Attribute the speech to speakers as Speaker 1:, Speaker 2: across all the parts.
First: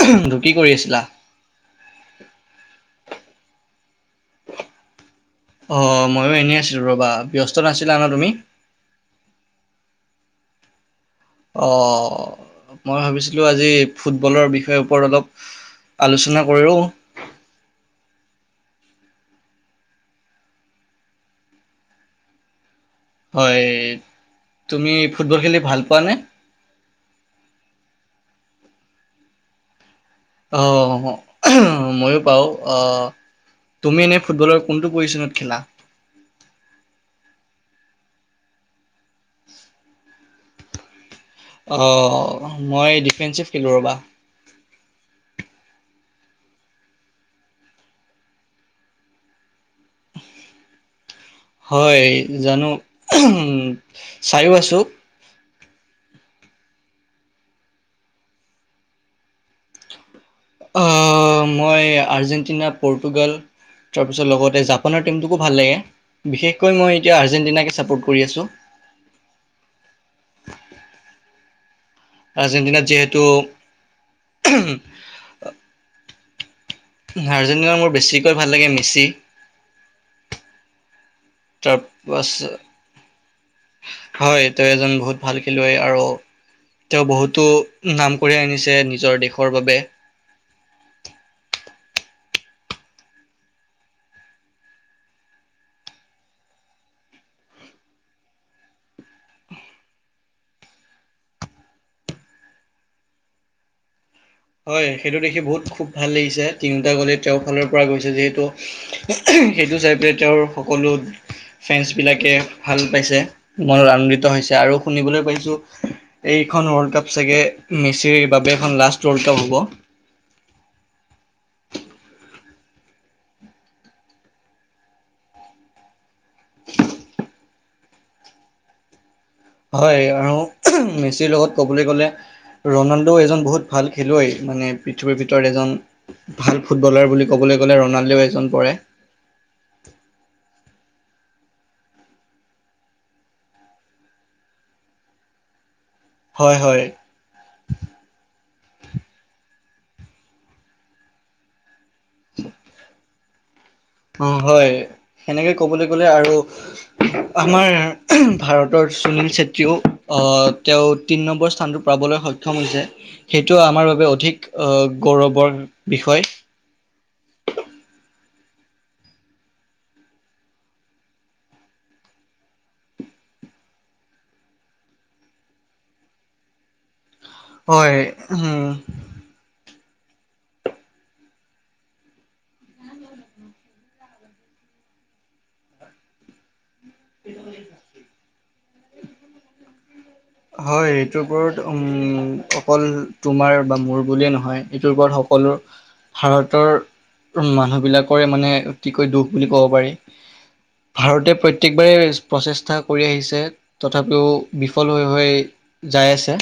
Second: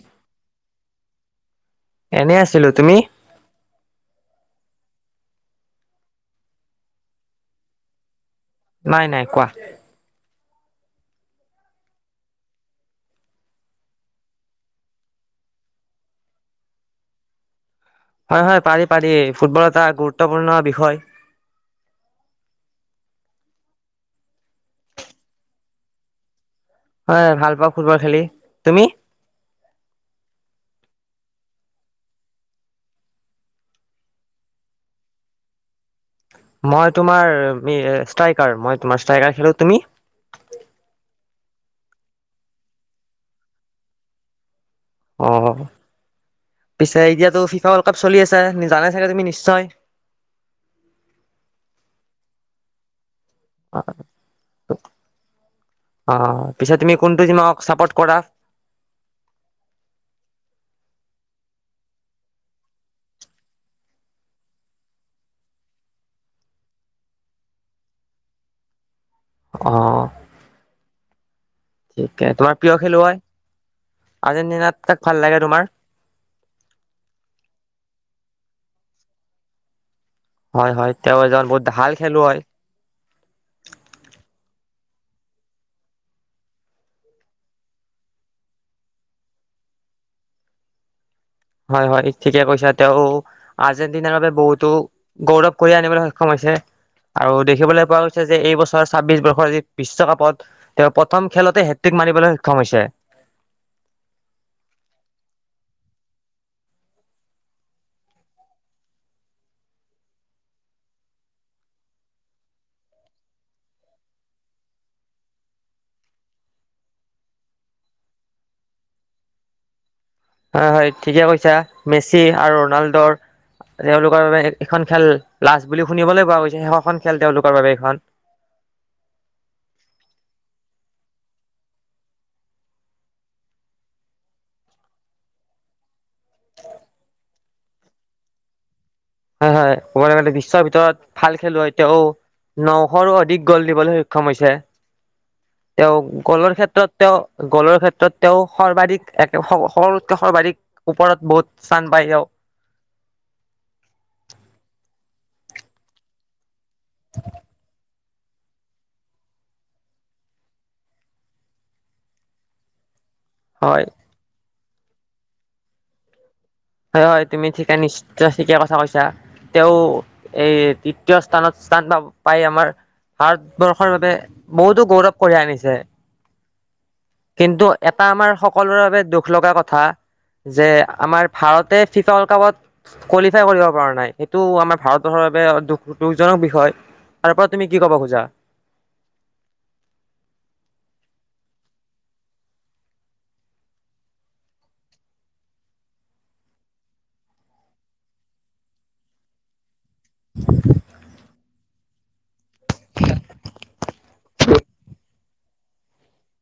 Speaker 1: ত কি কৰি আছিলা?
Speaker 2: এনে আছিলো, তুমি?
Speaker 1: অ ময়ো এনেই আছিলো ৰবা, ব্যস্ত নাছিলা ন তুমি।
Speaker 2: নাই নাই কোৱা
Speaker 1: অ মই ভাবিছিলোঁ আজি ফুটবলৰ বিষয়ে ওপৰত অলপ আলোচনা কৰো।
Speaker 2: হয় হয় পাৰি পাৰি ফুটবল এটা গুৰুত্বপূৰ্ণ বিষয়।
Speaker 1: হয়, তুমি ফুটবল খেলি ভাল পোৱানে?
Speaker 2: হয় ভাল পাওঁ ফুটবল খেলি। তুমি?
Speaker 1: অ ময়ো পাওঁ অ তুমি এনে ফুটবলৰ কোনটো পজিচনত খেলা।
Speaker 2: মই তোমাৰ মি ষ্ট্ৰাইকাৰ মই তোমাৰ ষ্ট্ৰাইকাৰ খেলো। তুমি?
Speaker 1: অ মই ডিফেঞ্চিভ খেলোঁ ৰ'বা।
Speaker 2: অ পিছে এতিয়াতো ফিফা ৱৰ্ল্ড কাপ চলি আছে জানে চাগে তুমি নিশ্চয়।
Speaker 1: হয় জানো। চাইও আছোঁ।
Speaker 2: অ পিছে তুমি কোনটো তোমাক চাপৰ্ট কৰা।
Speaker 1: মই আৰ্জেণ্টিনা, পৰ্টুগাল, তাৰপিছত লগতে জাপানৰ টীমটোকো ভাল লাগে বিশেষকৈ মই এতিয়া আৰ্জেণ্টিনাকে ছাপোৰ্ট কৰি আছোঁ।
Speaker 2: অ। ঠিকে তোমাৰ প্ৰিয়
Speaker 1: আৰ্জেণ্টিনাত
Speaker 2: খেলুৱৈ,
Speaker 1: যিহেতু
Speaker 2: আৰ্জেণ্টিনাৰ কাক ভাল লাগে তোমাৰ?
Speaker 1: আৰ্জেণ্টিনাৰ মোৰ বেছিকৈ ভাল লাগে মেচি।
Speaker 2: হয় হয় তেওঁ এজন বহুত ভাল খেলুৱৈ
Speaker 1: তাৰপাছ
Speaker 2: হয়।
Speaker 1: হয় তেওঁ এজন বহুত ভাল খেলুৱৈ আৰু তেওঁ বহুতো নাম কঢ়িয়াই আনিছে নিজৰ দেশৰ বাবে।
Speaker 2: হয় হয় ঠিকে কৈছে তেওঁ আৰ্জেণ্টিনাৰ বাবে বহুতো গৌৰৱ কঢ়িয়াই আনিবলৈ সক্ষম হৈছে আৰু দেখিবলৈ পোৱা গৈছে যে এই বছৰ ছাব্বিশ বৰ্ষৰ যি বিশ্বকাপত তেওঁ প্ৰথম খেলতে হেট্ৰিক মানিবলৈ সক্ষম হৈছে।
Speaker 1: হয় সেইটো দেখি বহুত খুব ভাল লাগিছে তিনিওটা গ'লেই তেওঁৰ ফালৰ পৰা গৈছে যিহেতু সেইটো চাই পেলাই তেওঁৰ সকলো ফেন্সবিলাকে ভাল পাইছে মনত আনন্দিত হৈছে আৰু শুনিবলৈ পাইছোঁ এইখন ৱৰ্ল্ড কাপ চাগে মেচিৰ বাবে এখন লাষ্ট। ৱল্ড কাপ হ'ব।
Speaker 2: হয় হয় ঠিকে কৈছা মেচি আৰু ৰনাল্ডৰ তেওঁলোকৰ বাবে এখন খেল লাষ্ট বুলি শুনিবলৈ পোৱা গৈছে শেষৰখন খেল তেওঁলোকৰ বাবে এইখন।
Speaker 1: হয় আৰু মেচিৰ লগত ক'বলৈ গ'লে ৰণাল্ডো এজন বহুত ভাল খেলুৱৈ, মানে পৃথিৱীৰ ভিতৰত এজন ভাল ফুটবলাৰ বুলি ক'বলৈ গ'লে ৰনাল্ডো এজন পৰে।
Speaker 2: হয় হয় বিশ্বৰ ভিতৰত ভাল খেলুৱৈ তেওঁ নশৰো অধিক গ'ল দিবলৈ সক্ষম হৈছে। তেওঁ গলৰ
Speaker 1: হয় হয়
Speaker 2: ক্ষেত্ৰত তেওঁ গলৰ ক্ষেত্ৰত তেওঁ সৰ্বাধিক এক সকলোতকে সৰ্বাধিক ওপৰত বহুত স্হান পাই যাও।
Speaker 1: অ হয় সেনেকে ক'বলৈ গ'লে আৰু আমাৰ ভাৰতৰ সুনীল চেত্ৰীয়েও তেওঁ তিনি নম্বৰ স্থানটো পাবলৈ সক্ষম হৈছে সেইটো
Speaker 2: হয়
Speaker 1: আমাৰ বাবে অধিক অ' গৌৰৱৰ বিষয়
Speaker 2: হয় হয় তুমি ঠিকা নিশ্চয় ঠিকেই কথা কৈছা তেওঁ এই তৃতীয় স্থানত স্থান পাই আমাৰ ভাৰতবৰ্ষৰ বাবে বহুতো গৌৰৱ কঢ়িয়াই আনিছে কিন্তু এটা আমাৰ
Speaker 1: হয়।
Speaker 2: সকলোৰে বাবে দুখ লগা কথা যে আমাৰ ভাৰতে ফিফা ৱৰ্ল্ড কাপত কোৱালিফাই কৰিব পৰা নাই সেইটো আমাৰ ভাৰতবৰ্ষৰ বাবে দুখ দুখজনক বিষয় তাৰ ওপৰত তুমি কি কব খোজা
Speaker 1: হয় এইটোৰ ওপৰত উম অকল তোমাৰ বা মোৰ বুলিয়ে নহয় এইটোৰ ওপৰত সকলো ভাৰতৰ মানুহবিলাকৰে মানে অতিকৈ দুখ বুলি ক'ব পাৰি ভাৰতে প্ৰত্যেকবাৰেেই প্ৰচেষ্টা কৰি আহিছে তথাপিও বিফল হৈ হৈ যাই আছে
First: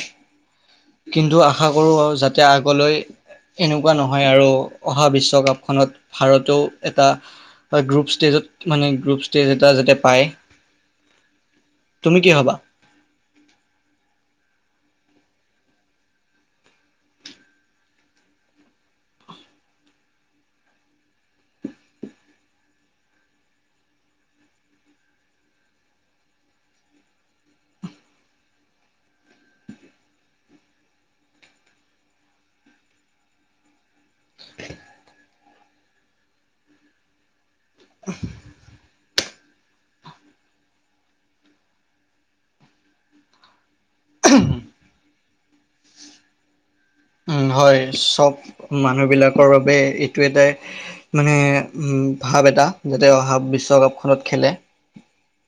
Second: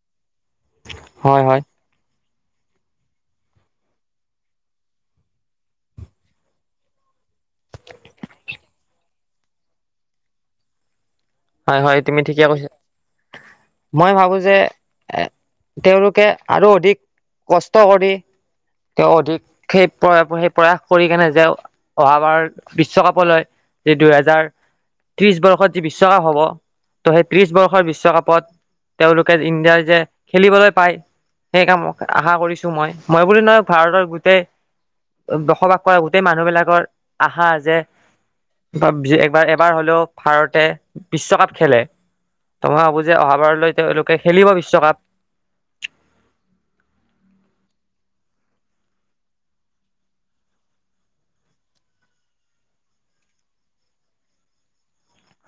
Speaker 1: কিন্তু
Speaker 2: হয় হয়
Speaker 1: আশা কৰো আৰু যাতে যাতে আগলৈ এনেকুৱা নহয় আৰু অহা বিশ্বকাপখনত ভাৰতেও এটা গ্ৰুপ ষ্টেজত মানে গ্ৰুপ ষ্টেজ এটা যাতে পায়
Speaker 2: হয় হয় তুমি
Speaker 1: কি
Speaker 2: ঠিকে
Speaker 1: ভাবা?
Speaker 2: কৈছা মই ভাবো যে এ তেওঁলোকে আৰু অধিক কষ্ট কৰি তেওঁ অধিক সেই প্ৰ সেই প্ৰয়াস কৰি কেনে যে অহাবাৰ বিশ্বকাপলৈ যি দুহেজাৰ ত্ৰিশ বৰ্ষত যি বিশ্ব বিশ্বকাপ হ'ব ত' সেই ত্ৰিশ বৰ্ষৰ বিশ্বকাপত তেওঁলোকে ইণ্ডিয়াৰ যে খেলিবলৈ পায় সেই কাম আশা কৰিছো মই মই বুলি নয় ভাৰতৰ [unintelligible] বসবাস কৰা গোটেই মানুহ বিলাকৰ আশা [unintelligible] এবাৰ হ'লেও ভাৰতে বিশ্বকাপ খেলে ত মই ভাবো যে অহাবাৰলৈ তেওঁলোকে খেলিব বিশ্বকাপ
Speaker 1: উম হয় চব মানুহবিলাকৰ বাবে এইটো এটা মানে উ ভাৱ এটা যাতে অহা বিশ্বকাপখনত খেলে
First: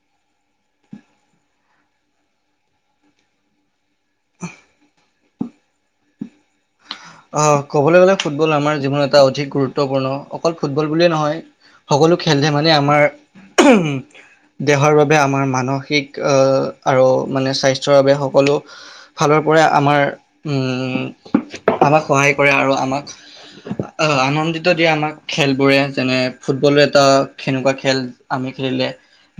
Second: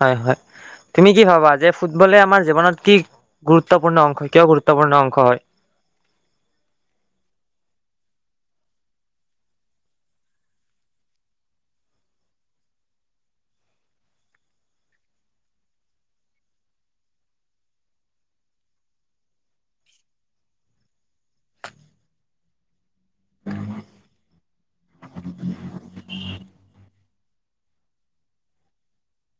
Speaker 2: হয় হয় তুমি কি ভাবা যে ফুটবলে আমাৰ জৱনত কি গুৰুত্ব গুৰুত্বপূৰ্ণ অংশ কিয় গুৰুত্বপূণ অংশ হয়
Speaker 1: আহ কবলৈ গলে ফুটবল আমাৰ জীৱনত এটা অধিক গুৰুত্বপূৰ্ণ অকল ফুটবল বুলিয়ে নহয় সকলো খেল ধেমালীয়ে মানে আমাৰ উ দেহৰ বাবে আমাৰ মানসিক আহ আৰু মানে স্বাস্থ্যৰ বাবে সকলো ফালৰ পৰা আমাৰ উম আমাক সহায় কৰে আৰু আমাক অ' আনন্দিত দিয়ে আমাক খেল বোৰে তেনে ফুটবলো এটা সেনেকুৱা খেল আমি খেলিলে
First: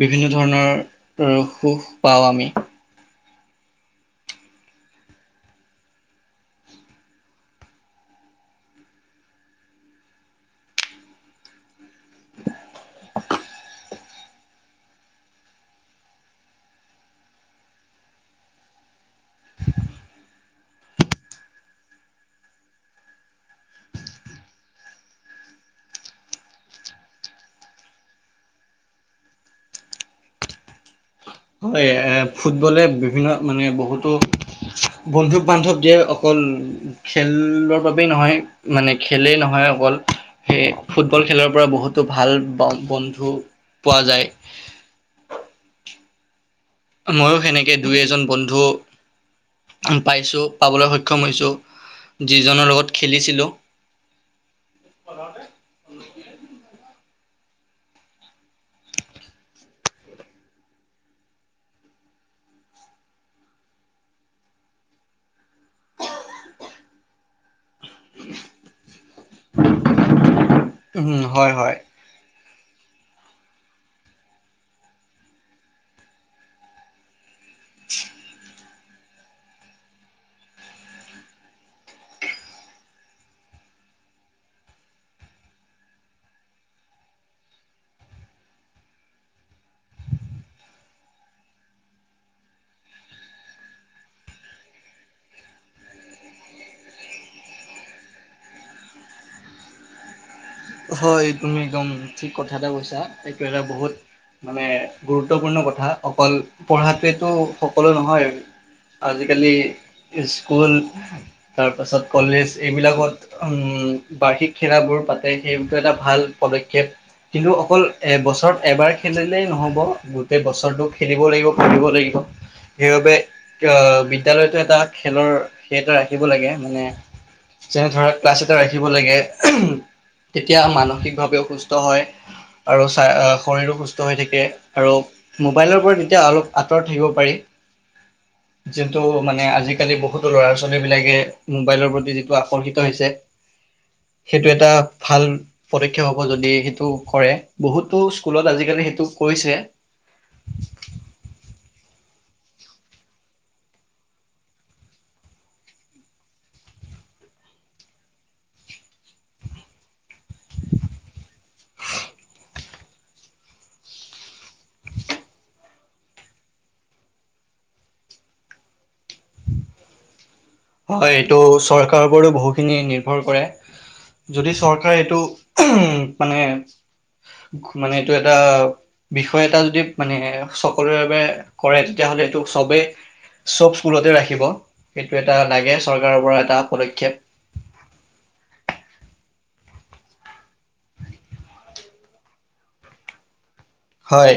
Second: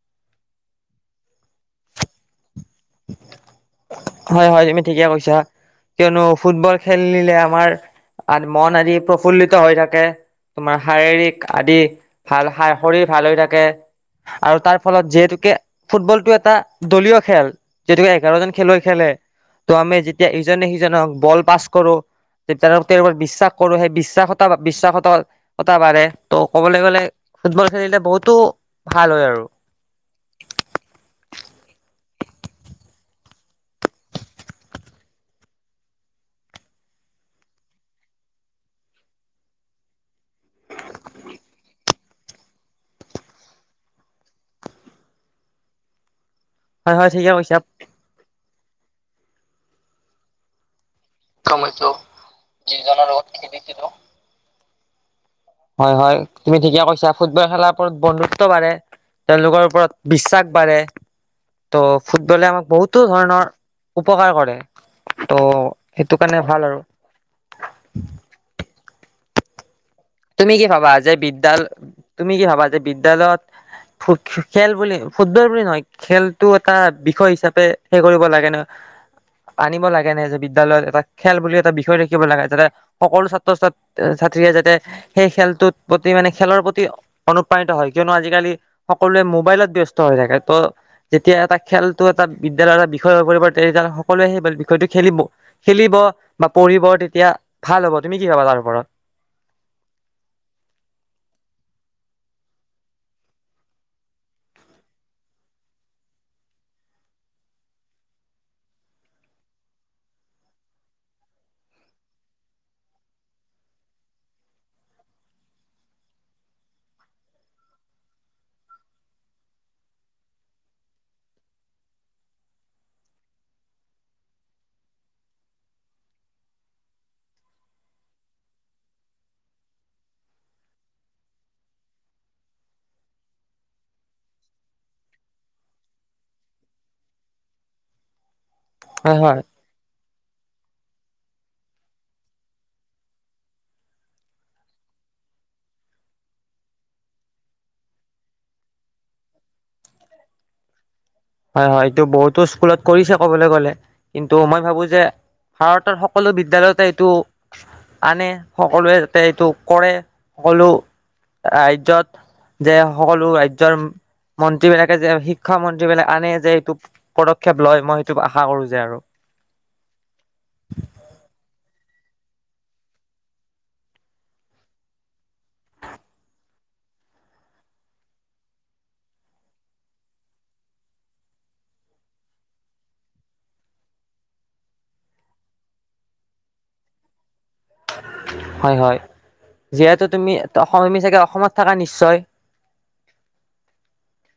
Speaker 1: বিভিন্ন ধৰণৰ সুখ পাওঁ আমি
Speaker 2: হয় হয় তুমি ঠিকে কৈছা কিয়নো ফুটবল খেলিলে আমাৰ মন আদি প্ৰফুল্লিত হৈ থাকে তোমাৰ শাৰীৰিক আদি ভাল শৰীৰ ভাল হৈ থাকে আৰু তাৰ ফলত যিহেতুকে ফুটবল টো এটা দলীয় খেল যিহেতুকে এঘাৰজন খেলুৱৈ খেলে ত' আমি যেতিয়া ইজনে সিজনক বল পাছ কৰো তেওঁ তেওঁৰ বিশ্বাস কৰো সেই বিশ্বাসতা বিশ্বাসত কটা বাঢ়ে ত' ক'বলৈ গলে ফুটবল খেলিলে বহুতো ভাল হয় আৰু
Speaker 1: হয় এ ফুটবলে বিভিন্ন মানে বহুতো বন্ধুক বান্ধৱ দিয়ে অকল খেলৰ বাবেই নহয় মানে খেলেই নহয় অকল সেই ফুটবল খেলৰ পৰা বহুতো ভাল বন্ধু পোৱা যায়
Speaker 2: হয় হয় ঠিকে
Speaker 1: ময়ো
Speaker 2: কৈছা
Speaker 1: সেনেকে দুই এজন বন্ধু ভাল পাইছো পাবলৈ সক্ষম সক্ষম হৈছো যিজনৰ লগত খেলিছিলো
Speaker 2: হয়-হয় তুমি ঠিকে কৈছা। ফুটবল খেলাৰ ওপৰত বন্ধুত্ব বাঢ়ে, তেওঁলোকৰ ওপৰত বিশ্বাস বাঢ়ে, ত' ফুটবলে আমাক বহুতো ধৰণৰ উপকাৰ কৰে ত' সেইটো কাৰণে ভাল আৰু তুমি কি ভাবা যে
Speaker 1: উম হয়
Speaker 2: বিদ্যাল
Speaker 1: হয়
Speaker 2: তুমি কি ভাবা বিদ্যায়ালয়ত খেল বুলি ফুটবল বুলি নহয় খেলটো এটা বিষয় হিচাপে ত' সেই কৰিব লাগে নহয়। আনিব লাগে নাই যে বিদ্যালয়ত এটা খেল বুলি এটা বিষয় ৰাখিব লাগে, যাতে সকলো ছাত্ৰ-ছাত্ৰী, ছাত্ৰীয়ে যাতে সেই খেলটোত প্ৰতি মানে খেলৰ প্ৰতি অনুপ্ৰাণিত হয়, কিয়নো আজিকালি সকলোৱে মোবাইলত ব্যস্ত হৈ থাকে, তো যেতিয়া এটা খেলটো এটা বিদ্যালয়ৰ এটা বিষয় হৈ পৰিব, তেতিয়াহে সকলোৱে সেই বিষয়টো খেলিব খেলিব বা পঢ়িব তেতিয়া ভাল হ'ব, তুমি কি ভাবা তাৰ ওপৰত?
Speaker 1: হয়, তুমি একদম ঠিক কথা এটা কৈছা, এইটো এটা বহুত মানে গুৰুত্বপূৰ্ণ কথা অকল পঢ়াটোৱেতো সকলো নহয়। আজিকালি স্কুল তাৰপাছত কলেজ এইবিলাকত বাৰ্ষিক খেলাবোৰ পাতে সেইটো এটা ভাল পদক্ষেপ কিন্তু অকল এ বছৰত এবাৰ খেলিলেই নহ'ব, গোটেই বছৰটো খেলিব লাগিব, ফুৰিব লাগিব। সেইবাবে বিদ্যালয়তো এটা খেলৰ সেই এটা ৰাখিব লাগে মানে যেনে ধৰা ক্লাছ এটা ৰাখিব লাগে। তেতিয়া মানসিকভাৱেও সুস্থ হয় আৰু শৰীৰো সুস্থ হৈ থাকে আৰু মোবাইলৰ পৰা তেতিয়া অলপ আঁতৰত থাকিব পাৰি। যিটো
Speaker 2: হয় হয়
Speaker 1: মানে আজিকালি বহুত ল'ৰা-ছোৱালী বিলাকে মোবাইলৰ প্ৰতি যিটো আকৰ্ষিত হৈছে সেইটো এটা ভাল পদক্ষেপ হ'ব যদি সেইটো কৰে বহুতো স্কুলত আজিকালি সেইটো কৰিছে।
Speaker 2: হয়-হয় এইটো বহুতো স্কুলত কৰিছে ক'বলৈ গলে কিন্তু মই ভাবো যে ভাৰতৰ সকলো বিদ্যালয়তে এইটো আন, সকলোৱে যাতে এইটো কৰে, সকলো ৰাজ্যত যে সকলো ৰাজ্যৰ মন্ত্ৰী বিলাকে যে শিক্ষা মন্ত্ৰী বিলাকে আনে যে এইটো পদক্ষেপ লয় মই সেইটো আশা কৰো যে আৰু
Speaker 1: হয়, এইটো চৰকাৰ চৰকাৰ ওপৰত বহুখিনি নিৰ্ভৰ কৰে যদি চৰকাৰে এইটো উ মানে, মানে এইটো এটা বিষয় এটা যদি মানে সকলোৰে বাবে কৰে, তেতিয়াহ'লে এইটো চবেই চব পুলতে ৰাখিব সেইটো এটা লাগে চৰকাৰৰ পৰা এটা পদক্ষেপ
Speaker 2: হয়-হয় যিহেতু তুমি অসমমি চাগে অসমত থাকা নিশ্চয়
Speaker 1: হয়।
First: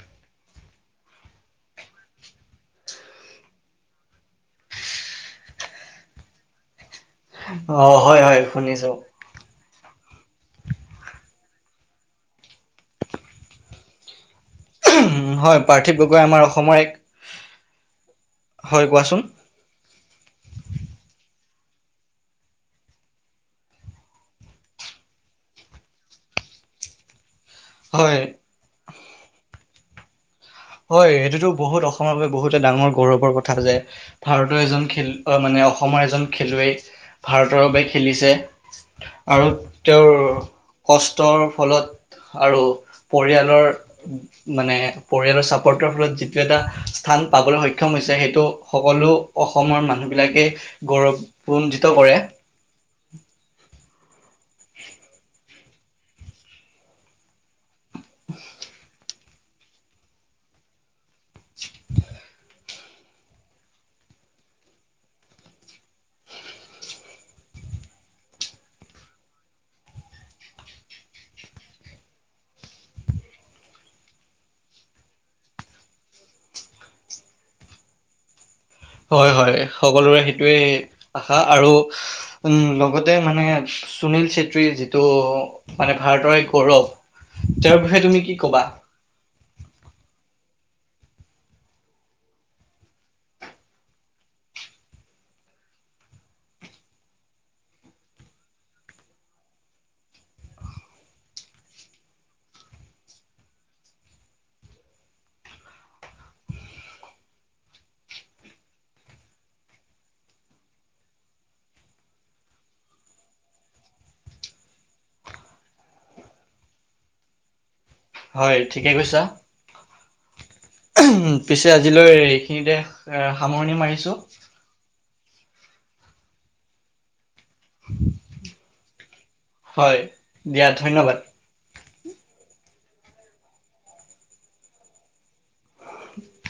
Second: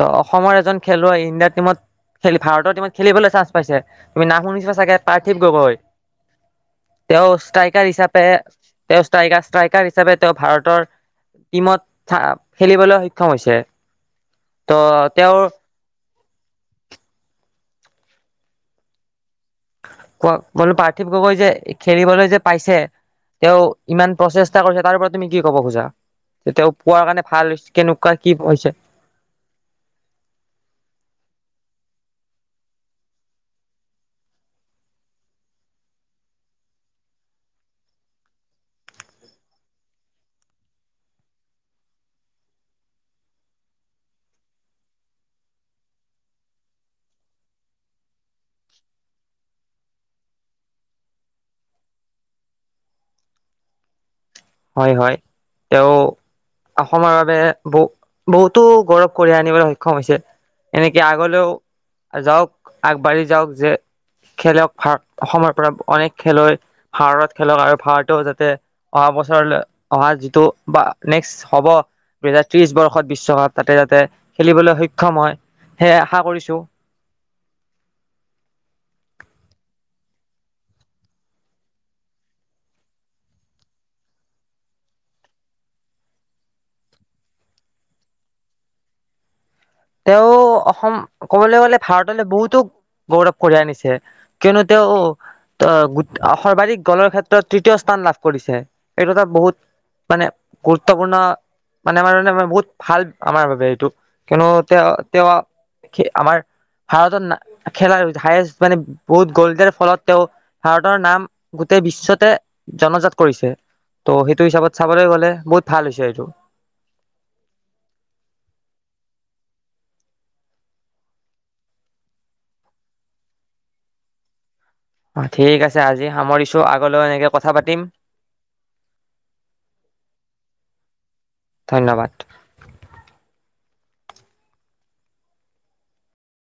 Speaker 2: ত' অসমৰ এজন খেলুৱৈ ইণ্ডিয়াৰ টিমত খেলিব, ভাৰতৰ টিমত খেলিবলৈ চান্স পাইছে তুমি নাম শুনিছা চাগে পাৰ্থিৱ গগৈ তেওঁ
Speaker 1: অ
Speaker 2: ষ্ট্ৰাইকাৰ
Speaker 1: হয়
Speaker 2: হিচাপে
Speaker 1: হয় শুনিছো
Speaker 2: তেওঁ ষ্ট্ৰাইকাৰ ষ্ট্ৰাই ষ্ট্ৰাইকাৰ হিচাপে তেওঁ ভাৰতৰ টিমত খেলিবলৈ সক্ষম হৈছে। ত' তেওঁৰ
Speaker 1: হয় পাৰ্থিৱ গগৈ গৈ আমাৰ অসমৰ এক হয় কোৱাচোন
Speaker 2: কোৱা কোৱা পাৰ্থিৱ গগৈ যে খেলিবলৈ যে পাইছে তেওঁ ইমান প্ৰচেষ্টা কৰিছে, তাৰ পৰা তুমি কি ক'ব খোজা যে তেওঁ পোৱাৰ কাৰণে ভাল কেনেকুৱা
Speaker 1: হয়
Speaker 2: কি হৈছে?
Speaker 1: হয়, এইটোতো বহুত অসমৰ বাবে বহুতে ডাঙৰ গৌৰৱৰ কথা যে, ভাৰতৰ এজন খেল মানে অসমৰ এজন খেলুৱৈ ভাৰতৰ বাবে খেলিছে আৰু তেওঁৰ কষ্টৰ ফলত আৰু পৰিয়ালৰ মানে পৰিয়ালৰ চা আৰৰ ফলত যিটো এটা স্থান পাবলৈ সক্ষম হৈছে সেইটো সকলো অসমৰ মানুহবিলাকেই গৌৰৱানজিত কৰে।
Speaker 2: হয়-হয়, তেওঁ অসমৰ বাবে বহু বহুতো গৰম কঢ়িয়াই আনিবলৈ সক্ষম হৈছে এনে কে আগলৈও যাওঁক আগবাঢ়ি যাওঁক যে খেলক ভাগ অসমৰ পৰা অনেক খেলুৱৈ ভাৰতত খেলক আৰু ভাৰতেও যাতে অহা ব ছৰলৈ অহা যিটো বা নেক্স হ'ব দুহেজাৰ ত্ৰিশ বৰ্ষত বিশ্বকাপ তাতে যাতে খেলিবলৈ সক্ষম হয় সেয়েহে আশা কৰিছো
Speaker 1: হয়-হয়, সকলোৰে সেইটোৱে আশা আৰু উম লগতে মানে সুনীল চেত্ৰীৰ যিটো মানে ভাৰতৰে গৌৰৱ তেওঁৰ বিষয়ে তুমি কি কবা?
Speaker 2: তেওঁ অসম ক'বলৈ গলে ভাৰতলৈ বহুতো গৌৰৱ কঢ়িয়াই আনিছে, কিয়নো তেওঁ আহ গোত সৰ্বাধিক গোলৰ ক্ষেত্ৰত তৃতীয় স্থান লাভ কৰিছে এইটো এটা বহুত মানে গুৰুত্বপূৰ্ণ মানে আমাৰ কাৰণে বহুত ভাল আমাৰ বাবে এইটো কিয়নো তেওঁ তেওঁ খে আমাৰ ভাৰতৰ না খেলাৰ হায়েষ্ট মানে বহুত গোলৰ ফলত তেওঁ ভাৰতৰ নাম গোটেই বিশ্বতে জনজাত কৰিছে, ত' সেইটো হিচাপত চাবলৈ গ'লে বহুত ভাল হৈছে এইটো
Speaker 1: হয় ঠিকে কৈছা। উ পিছে আজিলৈ এইখিনিতে সামৰণি মাৰিছো
Speaker 2: অ ঠিক আছে আজি সামৰিছো আগলৈ এনেকে কথা পাতিম,
Speaker 1: হয় দিয়া ধন্যবাদ
Speaker 2: ধন্যবাদ।
Speaker 1: [inaudible]